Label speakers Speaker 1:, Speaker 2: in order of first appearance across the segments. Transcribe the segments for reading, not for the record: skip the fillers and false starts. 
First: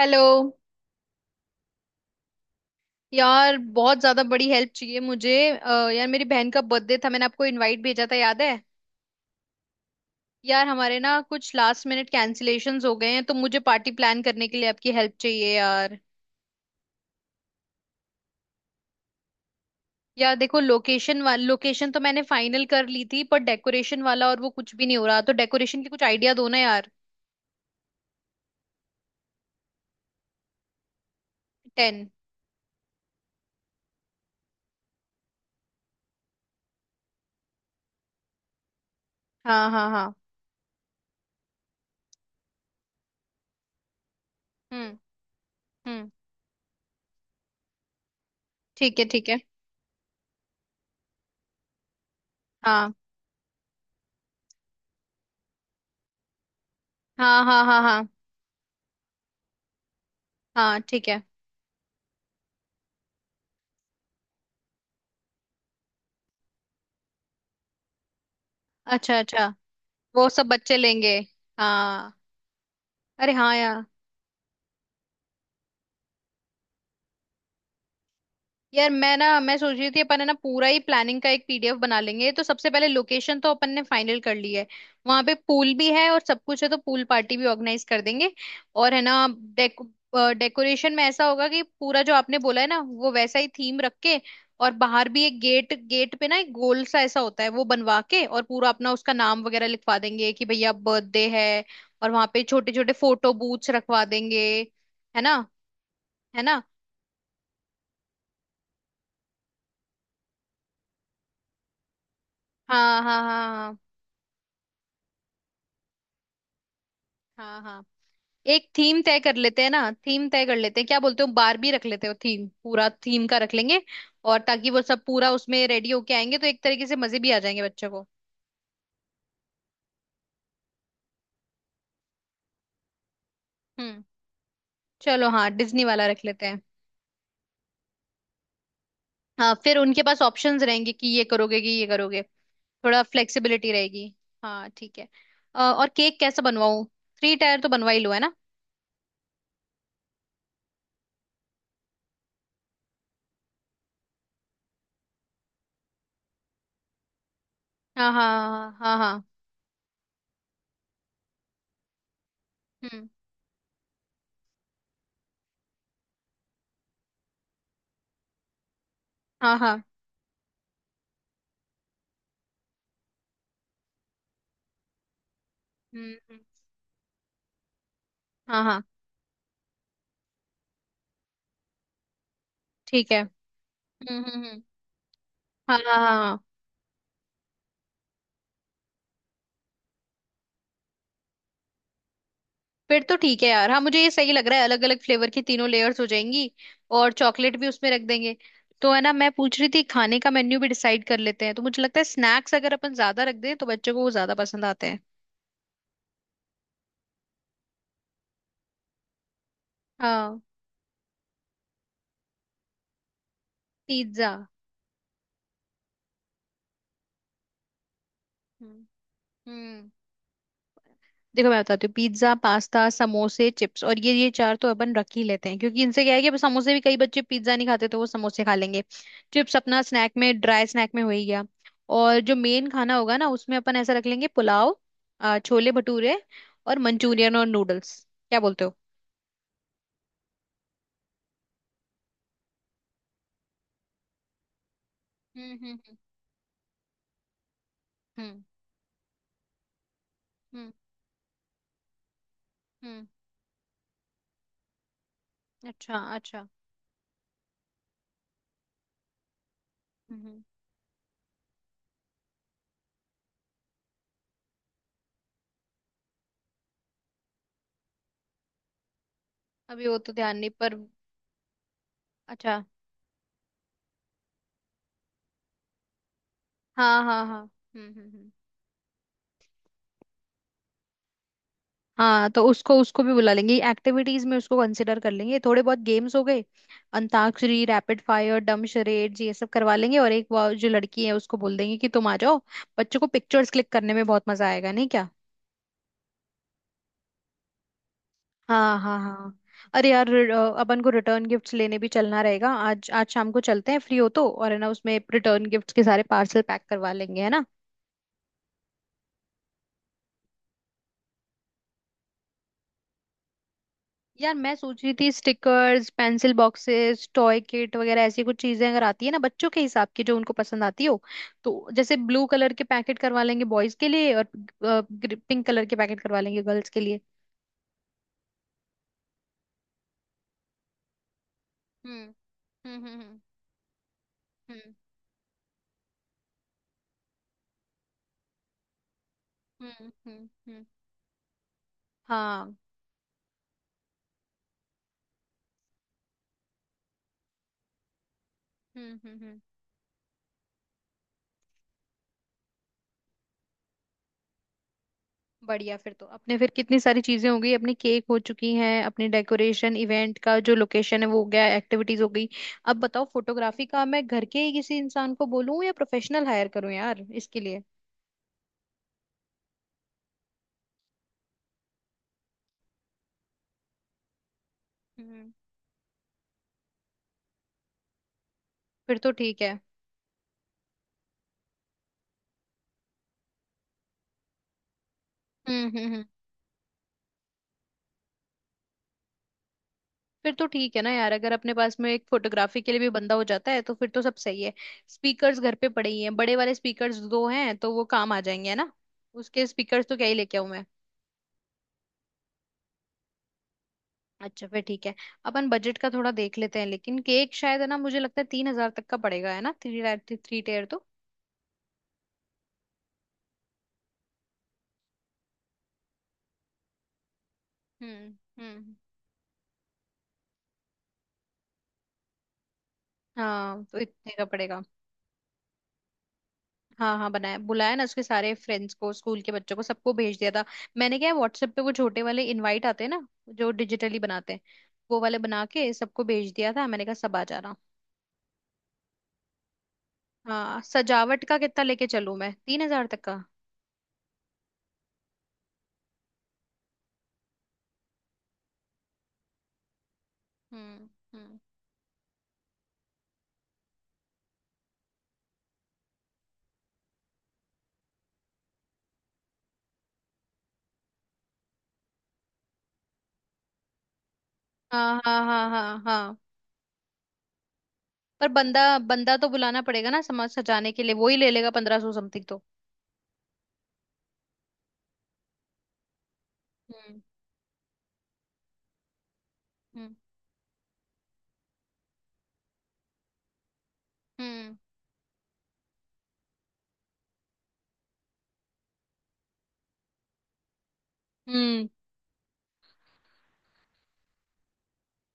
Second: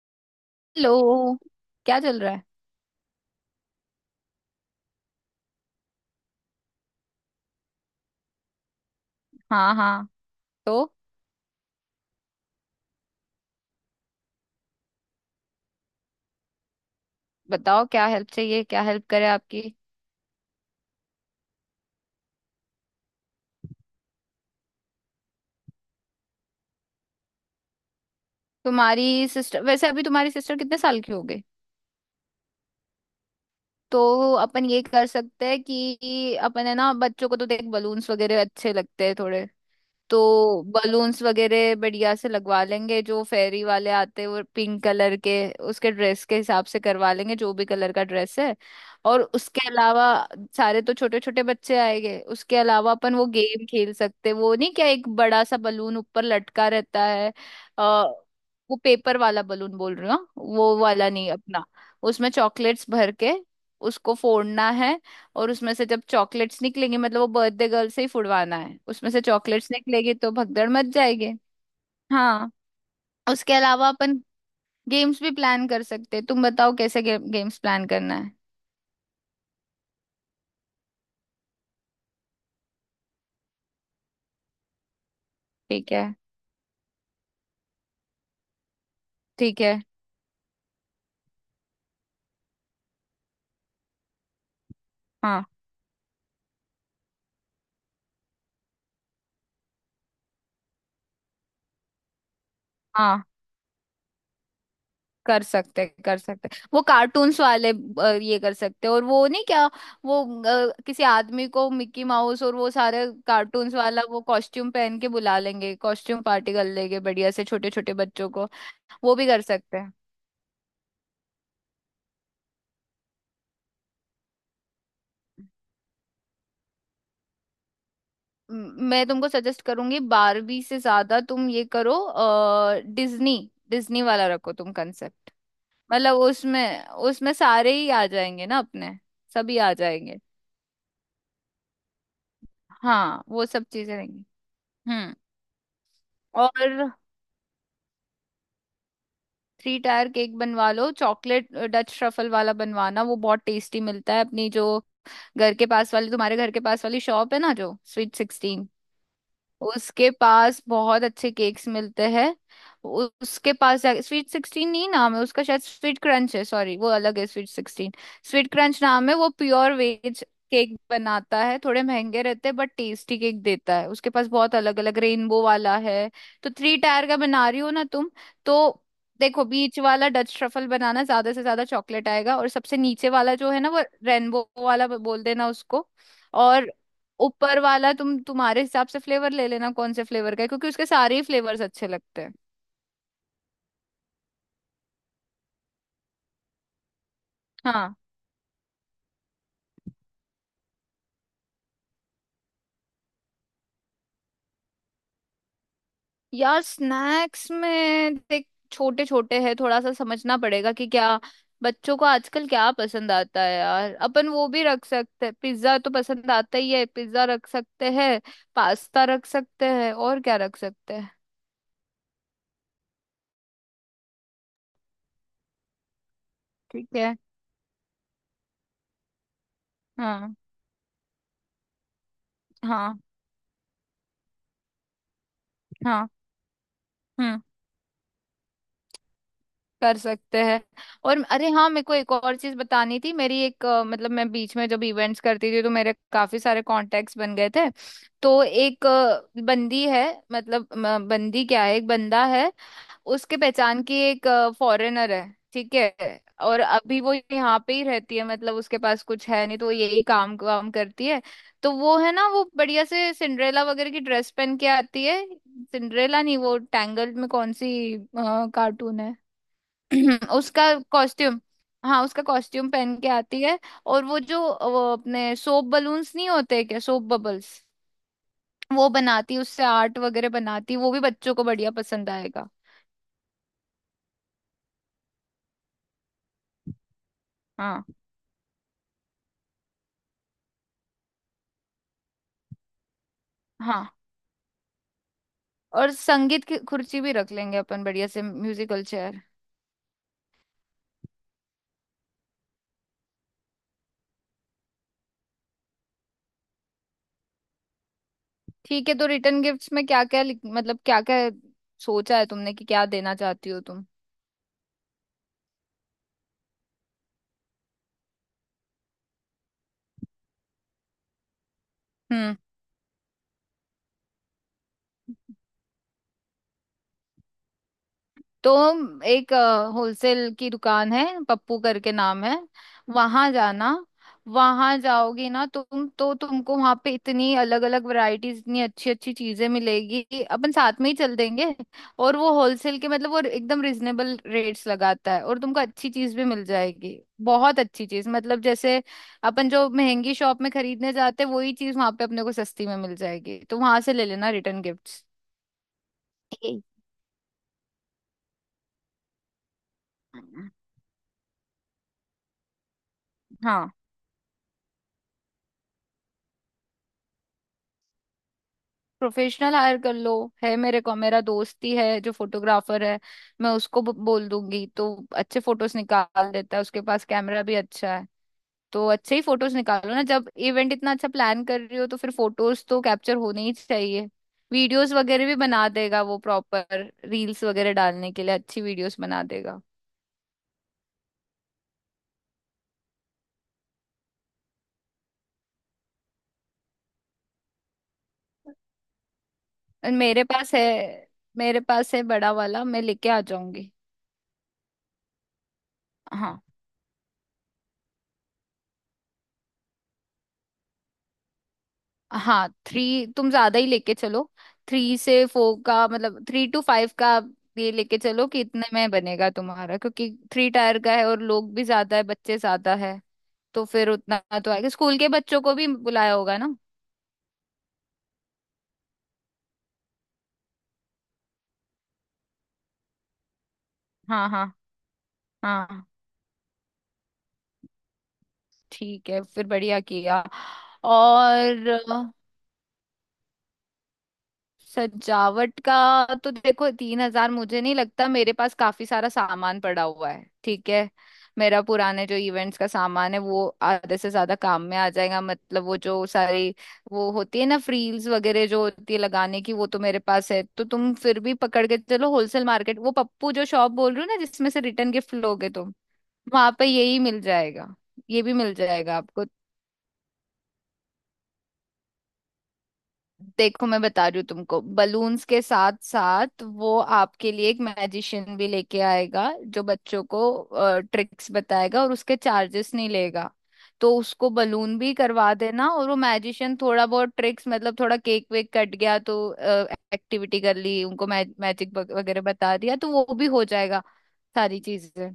Speaker 1: Hello
Speaker 2: hello. क्या चल रहा है?
Speaker 1: यार बहुत ज्यादा बड़ी हेल्प चाहिए मुझे यार मेरी बहन का बर्थडे था, मैंने आपको इनवाइट भेजा था याद है।
Speaker 2: हाँ हाँ।
Speaker 1: यार
Speaker 2: तो
Speaker 1: हमारे ना कुछ लास्ट मिनट कैंसिलेशंस हो गए हैं, तो मुझे पार्टी प्लान करने के लिए आपकी हेल्प चाहिए यार।
Speaker 2: बताओ क्या हेल्प चाहिए, क्या हेल्प करे आपकी।
Speaker 1: यार देखो, लोकेशन वाल लोकेशन तो मैंने फाइनल कर ली थी, पर डेकोरेशन वाला और वो कुछ भी नहीं हो रहा, तो डेकोरेशन की कुछ आइडिया दो ना यार।
Speaker 2: तुम्हारी सिस्टर वैसे, अभी तुम्हारी सिस्टर कितने साल की हो गई?
Speaker 1: 10।
Speaker 2: तो अपन ये कर सकते हैं कि अपन, है ना, बच्चों को तो देख बलून्स वगैरह अच्छे लगते हैं थोड़े।
Speaker 1: हाँ हाँ हाँ।
Speaker 2: तो बलून्स वगैरह बढ़िया से लगवा लेंगे। जो फेरी वाले आते हैं वो पिंक
Speaker 1: हम्म।
Speaker 2: कलर के, उसके
Speaker 1: हम्म।
Speaker 2: ड्रेस के हिसाब से करवा लेंगे जो भी कलर का ड्रेस है।
Speaker 1: ठीक है
Speaker 2: और
Speaker 1: ठीक है।
Speaker 2: उसके अलावा सारे तो छोटे छोटे बच्चे आएंगे। उसके अलावा
Speaker 1: हाँ
Speaker 2: अपन वो गेम खेल सकते हैं। वो नहीं क्या, एक बड़ा सा बलून ऊपर लटका रहता है?
Speaker 1: हाँ हाँ हाँ।
Speaker 2: आ,
Speaker 1: हाँ
Speaker 2: वो पेपर वाला बलून बोल रही हूँ, हाँ? वो
Speaker 1: हाँ। ठीक
Speaker 2: वाला
Speaker 1: है।
Speaker 2: नहीं अपना, उसमें चॉकलेट्स भर के उसको फोड़ना है। और उसमें से जब चॉकलेट्स निकलेंगे, मतलब वो बर्थडे गर्ल से ही फुड़वाना है, उसमें
Speaker 1: अच्छा
Speaker 2: से
Speaker 1: अच्छा।
Speaker 2: चॉकलेट्स निकलेगी
Speaker 1: वो
Speaker 2: तो
Speaker 1: सब
Speaker 2: भगदड़
Speaker 1: बच्चे
Speaker 2: मच
Speaker 1: लेंगे।
Speaker 2: जाएगी।
Speaker 1: हाँ।
Speaker 2: हाँ।
Speaker 1: अरे
Speaker 2: उसके
Speaker 1: हाँ यार।
Speaker 2: अलावा अपन गेम्स भी प्लान कर सकते हैं। तुम बताओ कैसे गेम्स प्लान करना है।
Speaker 1: यार मैं सोच रही थी, अपन है ना पूरा ही प्लानिंग का एक पीडीएफ बना लेंगे। तो सबसे पहले, लोकेशन तो अपन ने फाइनल कर ली है। वहां पे पूल भी
Speaker 2: ठीक
Speaker 1: है
Speaker 2: है,
Speaker 1: और सब कुछ है, तो पूल पार्टी भी ऑर्गेनाइज कर देंगे। और है ना,
Speaker 2: ठीक है।
Speaker 1: डेक डेकोरेशन में ऐसा होगा कि पूरा जो आपने बोला है ना वो वैसा ही थीम रख के। और बाहर भी एक
Speaker 2: हाँ
Speaker 1: गेट गेट पे ना एक गोल सा ऐसा होता है वो बनवा के, और पूरा अपना उसका नाम वगैरह लिखवा देंगे कि भैया बर्थडे है। और वहां पे छोटे छोटे
Speaker 2: हाँ।
Speaker 1: फोटो बूथ्स रखवा देंगे। है ना।
Speaker 2: कर
Speaker 1: है
Speaker 2: सकते
Speaker 1: ना।
Speaker 2: वो कार्टून्स वाले, ये कर सकते। और वो नहीं क्या? वो किसी आदमी को मिक्की माउस और वो
Speaker 1: हाँ
Speaker 2: सारे
Speaker 1: हाँ हाँ
Speaker 2: कार्टून्स
Speaker 1: हाँ
Speaker 2: वाला वो कॉस्ट्यूम पहन के बुला लेंगे। कॉस्ट्यूम पार्टी कर लेंगे बढ़िया से
Speaker 1: हाँ
Speaker 2: छोटे
Speaker 1: हाँ।
Speaker 2: छोटे बच्चों को।
Speaker 1: एक थीम
Speaker 2: वो
Speaker 1: तय
Speaker 2: भी
Speaker 1: कर
Speaker 2: कर
Speaker 1: लेते हैं
Speaker 2: सकते
Speaker 1: ना,
Speaker 2: हैं।
Speaker 1: थीम तय कर लेते हैं। क्या बोलते हो, बारबी रख लेते हो? थीम, पूरा थीम का रख लेंगे। और ताकि वो सब पूरा उसमें रेडी होके आएंगे, तो एक तरीके से मजे भी आ जाएंगे बच्चों को।
Speaker 2: मैं तुमको सजेस्ट करूंगी, बारबी से ज्यादा तुम ये करो, डिज्नी। डिज्नी
Speaker 1: हम्म।
Speaker 2: वाला रखो तुम
Speaker 1: चलो
Speaker 2: कंसेप्ट।
Speaker 1: हाँ, डिज्नी वाला
Speaker 2: मतलब
Speaker 1: रख लेते हैं।
Speaker 2: उसमें उसमें सारे ही आ जाएंगे ना अपने।
Speaker 1: हाँ
Speaker 2: सभी आ
Speaker 1: फिर उनके
Speaker 2: जाएंगे।
Speaker 1: पास ऑप्शंस रहेंगे कि ये करोगे कि ये करोगे। थोड़ा
Speaker 2: हाँ, वो सब
Speaker 1: फ्लेक्सिबिलिटी
Speaker 2: चीजें
Speaker 1: रहेगी।
Speaker 2: रहेंगी।
Speaker 1: हाँ ठीक है।
Speaker 2: हम्म।
Speaker 1: और केक कैसा बनवाऊं?
Speaker 2: और
Speaker 1: थ्री टायर तो बनवा ही लो है ना।
Speaker 2: थ्री टायर केक बनवा लो, चॉकलेट डच ट्रफल वाला बनवाना, वो बहुत टेस्टी मिलता है अपनी जो घर के पास वाली, तुम्हारे घर के पास वाली शॉप है ना, जो
Speaker 1: हाँ
Speaker 2: स्वीट
Speaker 1: हाँ
Speaker 2: सिक्सटीन।
Speaker 1: हाँ हाँ हाँ, हाँ।
Speaker 2: उसके पास बहुत अच्छे केक्स मिलते हैं।
Speaker 1: हम्म।
Speaker 2: उसके पास स्वीट सिक्सटीन नहीं, नाम है उसका शायद स्वीट क्रंच है, सॉरी वो अलग है स्वीट सिक्सटीन। स्वीट क्रंच नाम है। वो
Speaker 1: हाँ
Speaker 2: प्योर
Speaker 1: हाँ।
Speaker 2: वेज केक बनाता है, थोड़े महंगे रहते हैं बट टेस्टी केक देता है। उसके पास बहुत अलग अलग, रेनबो वाला है।
Speaker 1: हम्म।
Speaker 2: तो थ्री टायर का बना रही हो ना तुम?
Speaker 1: हाँ
Speaker 2: तो
Speaker 1: हाँ।
Speaker 2: देखो बीच वाला डच ट्रफल बनाना, ज्यादा से ज्यादा चॉकलेट आएगा। और सबसे नीचे
Speaker 1: ठीक है।
Speaker 2: वाला जो है ना, वो रेनबो
Speaker 1: हम्म।
Speaker 2: वाला बोल देना
Speaker 1: हाँ
Speaker 2: उसको।
Speaker 1: हाँ हाँ हाँ।
Speaker 2: और ऊपर वाला तुम तुम्हारे हिसाब से फ्लेवर ले लेना, कौन से फ्लेवर का है क्योंकि उसके सारे ही फ्लेवर्स अच्छे लगते हैं।
Speaker 1: फिर तो ठीक है यार। हाँ मुझे ये सही लग रहा है, अलग अलग फ्लेवर की तीनों लेयर्स हो जाएंगी। और चॉकलेट भी उसमें
Speaker 2: हाँ
Speaker 1: रख देंगे। तो है ना, मैं पूछ रही थी, खाने का मेन्यू भी डिसाइड कर लेते हैं। तो मुझे लगता है स्नैक्स अगर अपन ज्यादा रख दें तो बच्चों को वो ज्यादा पसंद आते हैं।
Speaker 2: यार, स्नैक्स में देख, छोटे छोटे हैं, थोड़ा सा समझना
Speaker 1: हाँ।
Speaker 2: पड़ेगा कि क्या बच्चों को आजकल क्या पसंद आता है यार। अपन
Speaker 1: पिज्जा।
Speaker 2: वो भी रख सकते हैं, पिज्जा तो पसंद आता ही है, पिज्जा रख सकते हैं,
Speaker 1: हम्म।
Speaker 2: पास्ता रख सकते
Speaker 1: हम्म।
Speaker 2: हैं, और क्या रख सकते हैं?
Speaker 1: देखो मैं बताती हूँ, पिज्जा, पास्ता, समोसे, चिप्स, और ये चार तो अपन रख ही लेते हैं, क्योंकि इनसे क्या है कि अब समोसे भी,
Speaker 2: ठीक
Speaker 1: कई
Speaker 2: है।
Speaker 1: बच्चे पिज्जा नहीं खाते तो वो समोसे खा लेंगे। चिप्स अपना स्नैक
Speaker 2: हाँ
Speaker 1: में, ड्राई स्नैक में हो ही गया। और जो मेन खाना
Speaker 2: हाँ
Speaker 1: होगा ना, उसमें अपन ऐसा रख लेंगे, पुलाव, छोले
Speaker 2: हाँ।
Speaker 1: भटूरे, और मंचूरियन
Speaker 2: हम्म।
Speaker 1: और नूडल्स। क्या बोलते हो?
Speaker 2: कर सकते हैं। और अरे हाँ, मेरे को एक और चीज बतानी थी। मेरी एक मतलब मैं बीच में जब इवेंट्स करती
Speaker 1: हम्म
Speaker 2: थी तो मेरे
Speaker 1: हम्म
Speaker 2: काफी सारे कॉन्टेक्ट्स बन गए थे।
Speaker 1: हम्म
Speaker 2: तो एक बंदी है,
Speaker 1: हम्म
Speaker 2: मतलब
Speaker 1: हम्म
Speaker 2: बंदी क्या है, एक बंदा है।
Speaker 1: हम्म।
Speaker 2: उसके पहचान की एक फॉरेनर है, ठीक
Speaker 1: अच्छा
Speaker 2: है।
Speaker 1: अच्छा।
Speaker 2: और अभी वो यहाँ पे ही रहती है, मतलब उसके पास कुछ है नहीं तो वो यही
Speaker 1: हम्म
Speaker 2: काम
Speaker 1: हम्म।
Speaker 2: काम करती है। तो वो है ना, वो बढ़िया से सिंड्रेला वगैरह की ड्रेस पहन के आती है। सिंड्रेला नहीं, वो टैंगल्ड में कौन सी कार्टून है।
Speaker 1: अभी वो तो ध्यान नहीं
Speaker 2: उसका
Speaker 1: पर।
Speaker 2: कॉस्ट्यूम। हाँ, उसका
Speaker 1: अच्छा।
Speaker 2: कॉस्ट्यूम पहन के आती है। और वो जो, वो अपने सोप बलून्स नहीं होते क्या,
Speaker 1: हाँ
Speaker 2: सोप
Speaker 1: हाँ हाँ।
Speaker 2: बबल्स,
Speaker 1: हम्म।
Speaker 2: वो बनाती उससे आर्ट वगैरह बनाती, वो भी बच्चों को बढ़िया पसंद
Speaker 1: हाँ तो
Speaker 2: आएगा।
Speaker 1: उसको उसको भी बुला लेंगे, एक्टिविटीज में उसको कंसिडर कर लेंगे। थोड़े बहुत गेम्स हो गए। अंताक्षरी,
Speaker 2: हाँ
Speaker 1: रैपिड फायर, डम शरेड्स, ये सब करवा लेंगे। और एक वो जो लड़की है उसको बोल देंगे कि तुम आ जाओ। बच्चों को पिक्चर्स क्लिक
Speaker 2: हाँ।
Speaker 1: करने में बहुत मजा आएगा, नहीं क्या?
Speaker 2: और संगीत की कुर्सी भी रख लेंगे अपन बढ़िया से,
Speaker 1: हाँ
Speaker 2: म्यूजिकल
Speaker 1: हाँ
Speaker 2: चेयर।
Speaker 1: हाँ। अरे यार अपन को रिटर्न गिफ्ट्स लेने भी चलना रहेगा। आज आज शाम को चलते हैं, फ्री हो तो। और है ना, उसमें रिटर्न गिफ्ट्स के सारे पार्सल पैक करवा लेंगे, है ना।
Speaker 2: ठीक है। तो रिटर्न गिफ्ट्स में क्या क्या, मतलब क्या क्या सोचा है तुमने कि क्या देना चाहती हो तुम?
Speaker 1: यार मैं सोच रही थी, stickers, pencil boxes, toy kit वगैरह, ऐसी कुछ चीजें अगर आती है ना, बच्चों के हिसाब की जो उनको पसंद आती हो। तो जैसे ब्लू
Speaker 2: हम्म।
Speaker 1: कलर के पैकेट करवा लेंगे बॉयज के लिए, और पिंक कलर के पैकेट करवा लेंगे गर्ल्स के लिए।
Speaker 2: तो एक होलसेल की दुकान है, पप्पू करके
Speaker 1: हम्म
Speaker 2: नाम है।
Speaker 1: हम्म हम्म
Speaker 2: वहां जाना,
Speaker 1: हम्म
Speaker 2: वहां जाओगी ना तुम तो तुमको वहां पे इतनी अलग अलग वैरायटीज, इतनी अच्छी अच्छी चीजें मिलेगी। अपन
Speaker 1: हम्म।
Speaker 2: साथ में ही चल देंगे। और वो
Speaker 1: हाँ।
Speaker 2: होलसेल के, मतलब वो एकदम रिजनेबल रेट्स लगाता है, और तुमको अच्छी चीज भी मिल जाएगी। बहुत अच्छी चीज, मतलब जैसे
Speaker 1: हम्म।
Speaker 2: अपन जो महंगी शॉप में खरीदने जाते हैं वही चीज वहां पे अपने को सस्ती में मिल जाएगी। तो वहां से ले लेना रिटर्न गिफ्ट्स।
Speaker 1: बढ़िया फिर तो अपने, फिर
Speaker 2: ठीक।
Speaker 1: कितनी सारी चीजें हो गई अपनी। केक हो चुकी हैं, अपनी डेकोरेशन, इवेंट का जो लोकेशन है वो हो गया, एक्टिविटीज हो गई। अब बताओ, फोटोग्राफी
Speaker 2: हाँ,
Speaker 1: का मैं घर के ही किसी इंसान को बोलूं या प्रोफेशनल हायर करूं यार इसके लिए?
Speaker 2: प्रोफेशनल हायर कर लो। है मेरे को, मेरा दोस्त ही है जो फोटोग्राफर है। मैं उसको बोल दूंगी, तो
Speaker 1: हम्म।
Speaker 2: अच्छे फोटोज निकाल देता है। उसके पास कैमरा भी अच्छा है। तो
Speaker 1: फिर तो
Speaker 2: अच्छे ही
Speaker 1: ठीक
Speaker 2: फोटोज
Speaker 1: है।
Speaker 2: निकालो ना, जब इवेंट इतना अच्छा प्लान कर रही हो तो फिर फोटोज तो कैप्चर होने ही चाहिए। वीडियोस वगैरह भी बना देगा
Speaker 1: हम्म।
Speaker 2: वो, प्रॉपर रील्स वगैरह डालने के लिए अच्छी वीडियोस बना देगा।
Speaker 1: फिर तो ठीक है ना यार, अगर अपने पास में एक फोटोग्राफी के लिए भी बंदा हो जाता है तो फिर तो सब सही है। स्पीकर्स घर पे पड़े ही हैं, बड़े वाले स्पीकर्स दो हैं, तो वो काम आ जाएंगे है ना। उसके स्पीकर्स
Speaker 2: और
Speaker 1: तो क्या ही
Speaker 2: मेरे
Speaker 1: लेके आऊं
Speaker 2: पास है
Speaker 1: मैं।
Speaker 2: मेरे पास है बड़ा वाला, मैं लेके आ जाऊंगी।
Speaker 1: अच्छा फिर ठीक है। अपन बजट का थोड़ा देख
Speaker 2: हाँ
Speaker 1: लेते हैं। लेकिन केक शायद है ना, मुझे लगता है 3,000 तक का पड़ेगा, है ना, थ्री टायर, थ्री टेयर तो।
Speaker 2: हाँ। थ्री तुम ज्यादा ही लेके चलो। थ्री से फोर का, मतलब थ्री टू फाइव का आप ये लेके
Speaker 1: हम्म
Speaker 2: चलो कि इतने
Speaker 1: हम्म।
Speaker 2: में बनेगा तुम्हारा, क्योंकि थ्री टायर का है और लोग भी ज्यादा है, बच्चे ज्यादा है।
Speaker 1: हाँ
Speaker 2: तो
Speaker 1: तो
Speaker 2: फिर
Speaker 1: इतने
Speaker 2: उतना
Speaker 1: का
Speaker 2: तो
Speaker 1: पड़ेगा।
Speaker 2: आएगा। स्कूल के बच्चों को भी बुलाया होगा ना?
Speaker 1: हाँ हाँ, बनाया बुलाया ना, उसके सारे फ्रेंड्स को, स्कूल के बच्चों को सबको भेज दिया था। मैंने क्या है, व्हाट्सएप पे वो छोटे वाले इनवाइट आते हैं ना, जो डिजिटली
Speaker 2: हाँ
Speaker 1: बनाते हैं,
Speaker 2: हाँ
Speaker 1: वो वाले बना के
Speaker 2: हाँ।
Speaker 1: सबको भेज दिया था। मैंने कहा सब आ जाना।
Speaker 2: ठीक है, फिर बढ़िया किया।
Speaker 1: हाँ। सजावट का कितना
Speaker 2: और
Speaker 1: लेके चलूं मैं, 3,000 तक का?
Speaker 2: सजावट का तो देखो, 3000 मुझे नहीं लगता, मेरे पास काफी सारा सामान पड़ा हुआ है, ठीक है।
Speaker 1: हम्म।
Speaker 2: मेरा पुराने जो इवेंट्स का सामान है वो आधे से ज्यादा काम में आ जाएगा। मतलब वो जो सारी, वो होती है ना फ्रील्स वगैरह जो होती है लगाने की, वो तो मेरे पास है। तो तुम फिर भी पकड़ के चलो होलसेल मार्केट, वो पप्पू जो शॉप बोल रही हो ना जिसमें से रिटर्न
Speaker 1: हाँ
Speaker 2: गिफ्ट
Speaker 1: हाँ हाँ
Speaker 2: लोगे तुम,
Speaker 1: हाँ हाँ।
Speaker 2: वहां पे यही मिल जाएगा। ये
Speaker 1: पर
Speaker 2: भी मिल
Speaker 1: बंदा
Speaker 2: जाएगा
Speaker 1: बंदा
Speaker 2: आपको।
Speaker 1: तो बुलाना पड़ेगा ना समाज सजाने के लिए, वो ही ले लेगा 1,500 समथिंग तो।
Speaker 2: देखो मैं बता रही हूँ तुमको, बलून्स के साथ साथ वो
Speaker 1: हम्म
Speaker 2: आपके लिए एक मैजिशियन भी लेके आएगा, जो
Speaker 1: हम्म
Speaker 2: बच्चों को ट्रिक्स बताएगा और उसके चार्जेस नहीं लेगा। तो उसको
Speaker 1: हम्म
Speaker 2: बलून भी करवा देना, और वो मैजिशियन थोड़ा बहुत ट्रिक्स, मतलब थोड़ा केक वेक कट गया तो एक्टिविटी कर ली, उनको
Speaker 1: हम्म।
Speaker 2: मैजिक वगैरह बता दिया तो वो भी हो जाएगा, सारी चीजें।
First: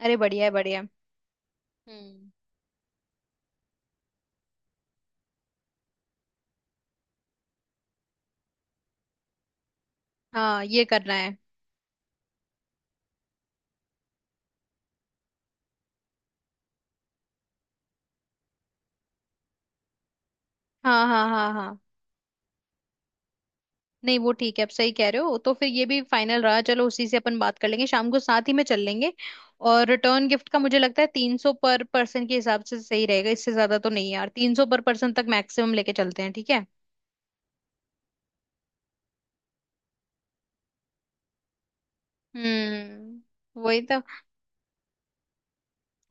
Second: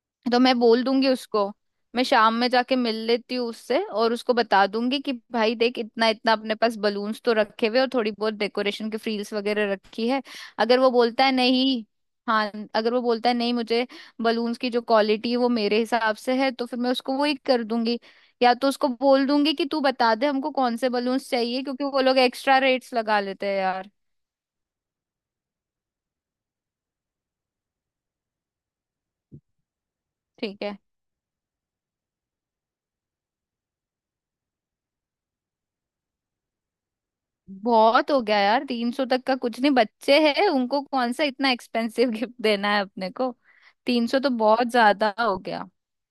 Speaker 1: अरे
Speaker 2: तो
Speaker 1: बढ़िया है
Speaker 2: मैं
Speaker 1: बढ़िया
Speaker 2: बोल
Speaker 1: है।
Speaker 2: दूंगी उसको। मैं
Speaker 1: हम्म।
Speaker 2: शाम में जाके मिल लेती हूँ उससे और उसको बता दूंगी कि भाई देख, इतना इतना अपने पास बलून्स तो रखे हुए, और थोड़ी बहुत डेकोरेशन की फ्रील्स वगैरह रखी है।
Speaker 1: हाँ
Speaker 2: अगर
Speaker 1: ये
Speaker 2: वो
Speaker 1: करना
Speaker 2: बोलता है
Speaker 1: है।
Speaker 2: नहीं, हाँ अगर वो बोलता है नहीं मुझे, बलून्स की जो क्वालिटी है वो मेरे हिसाब से है, तो फिर मैं उसको वही कर दूंगी। या तो उसको बोल दूंगी कि तू बता दे हमको कौन से
Speaker 1: हाँ हाँ
Speaker 2: बलून्स
Speaker 1: हाँ
Speaker 2: चाहिए,
Speaker 1: हाँ।
Speaker 2: क्योंकि वो लोग एक्स्ट्रा रेट्स लगा लेते हैं यार।
Speaker 1: नहीं वो ठीक है, आप सही कह रहे हो। तो फिर ये भी फाइनल रहा, चलो उसी से अपन बात कर लेंगे शाम को, साथ ही में चल लेंगे। और रिटर्न गिफ्ट का
Speaker 2: ठीक है।
Speaker 1: मुझे लगता है 300 पर पर्सन के हिसाब से सही रहेगा। इससे ज्यादा तो नहीं यार, 300 पर पर्सन तक मैक्सिमम लेके चलते हैं, ठीक है।
Speaker 2: बहुत हो गया यार, 300 तक का कुछ नहीं, बच्चे हैं उनको कौन सा इतना एक्सपेंसिव गिफ्ट देना है अपने
Speaker 1: हम्म।
Speaker 2: को।
Speaker 1: वही तो।
Speaker 2: 300 तो बहुत ज्यादा हो गया।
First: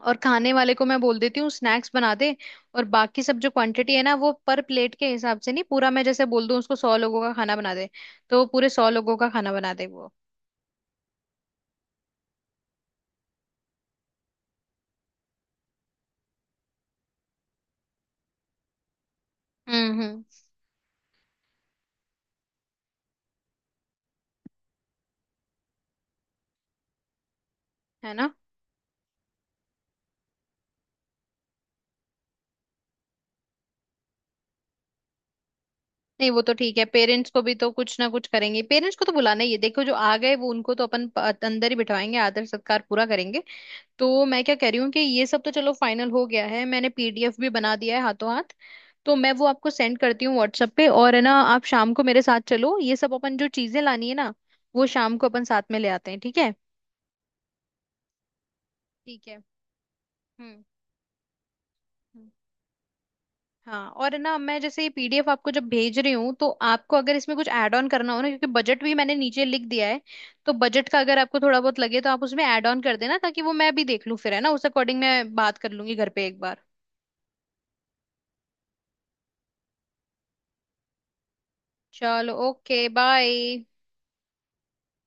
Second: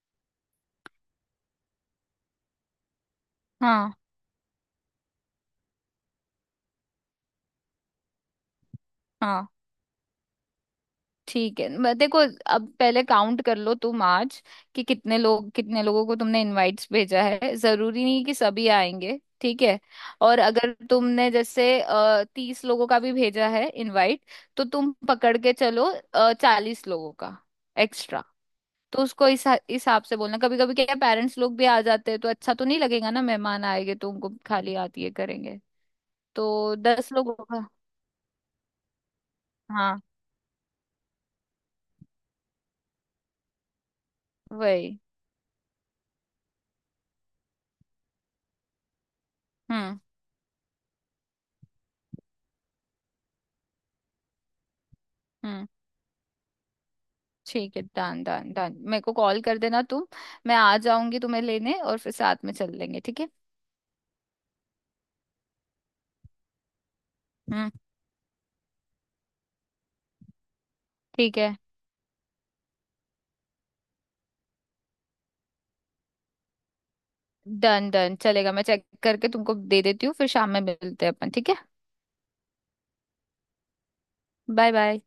Speaker 1: और खाने वाले को मैं बोल देती हूँ स्नैक्स बना दे। और बाकी सब जो
Speaker 2: हाँ
Speaker 1: क्वांटिटी है ना, वो पर प्लेट के हिसाब से नहीं, पूरा मैं जैसे बोल दूँ उसको, 100 लोगों का खाना बना दे, तो वो पूरे 100 लोगों का खाना
Speaker 2: हाँ।
Speaker 1: बना दे वो।
Speaker 2: ठीक है, देखो। अब पहले काउंट कर लो तुम आज कि कितने लोग, कितने लोगों को तुमने इनवाइट्स भेजा है। जरूरी नहीं कि सभी आएंगे, ठीक है।
Speaker 1: हम्म।
Speaker 2: और अगर तुमने जैसे 30 लोगों का भी भेजा है इनवाइट, तो तुम पकड़ के चलो 40 लोगों का
Speaker 1: है
Speaker 2: एक्स्ट्रा।
Speaker 1: ना।
Speaker 2: तो उसको इस हिसाब से बोलना, कभी कभी क्या पेरेंट्स लोग भी आ जाते हैं तो अच्छा तो नहीं लगेगा ना, मेहमान आएंगे तो उनको खाली हाथ ये करेंगे।
Speaker 1: नहीं वो तो
Speaker 2: तो
Speaker 1: ठीक है,
Speaker 2: 10 लोग
Speaker 1: पेरेंट्स को भी
Speaker 2: होगा।
Speaker 1: तो कुछ ना कुछ करेंगे, पेरेंट्स को तो बुलाना ही है। देखो जो
Speaker 2: हाँ
Speaker 1: आ गए वो उनको तो अपन अंदर ही बिठाएंगे, आदर सत्कार पूरा करेंगे। तो मैं क्या कह रही हूँ कि
Speaker 2: वही।
Speaker 1: ये सब तो चलो फाइनल हो गया है, मैंने पीडीएफ भी बना दिया है हाथों हाथ। तो मैं वो आपको सेंड
Speaker 2: हम्म
Speaker 1: करती हूँ व्हाट्सएप पे। और है ना, आप शाम को मेरे साथ चलो, ये सब अपन जो चीजें लानी है ना, वो शाम को अपन
Speaker 2: हम्म।
Speaker 1: साथ में ले आते हैं, ठीक है।
Speaker 2: ठीक है, डन डन डन, मेरे को
Speaker 1: ठीक है।
Speaker 2: कॉल कर देना तुम। मैं
Speaker 1: हम्म
Speaker 2: आ जाऊंगी तुम्हें लेने और फिर
Speaker 1: हम्म।
Speaker 2: साथ में चल लेंगे, ठीक है।
Speaker 1: हाँ और है ना, मैं जैसे ये पीडीएफ आपको जब भेज रही हूँ, तो आपको अगर इसमें कुछ
Speaker 2: हम्म।
Speaker 1: ऐड ऑन करना हो ना, क्योंकि बजट भी मैंने नीचे लिख दिया है। तो बजट का अगर
Speaker 2: ठीक
Speaker 1: आपको
Speaker 2: है,
Speaker 1: थोड़ा बहुत लगे, तो आप उसमें ऐड ऑन कर देना, ताकि वो मैं भी देख लूँ फिर, है ना, उस अकॉर्डिंग मैं बात कर लूंगी घर पे एक बार।
Speaker 2: डन डन चलेगा, मैं चेक करके तुमको दे देती हूँ, फिर शाम में मिलते हैं अपन, ठीक है।
Speaker 1: चलो ओके, बाय।
Speaker 2: Bye bye.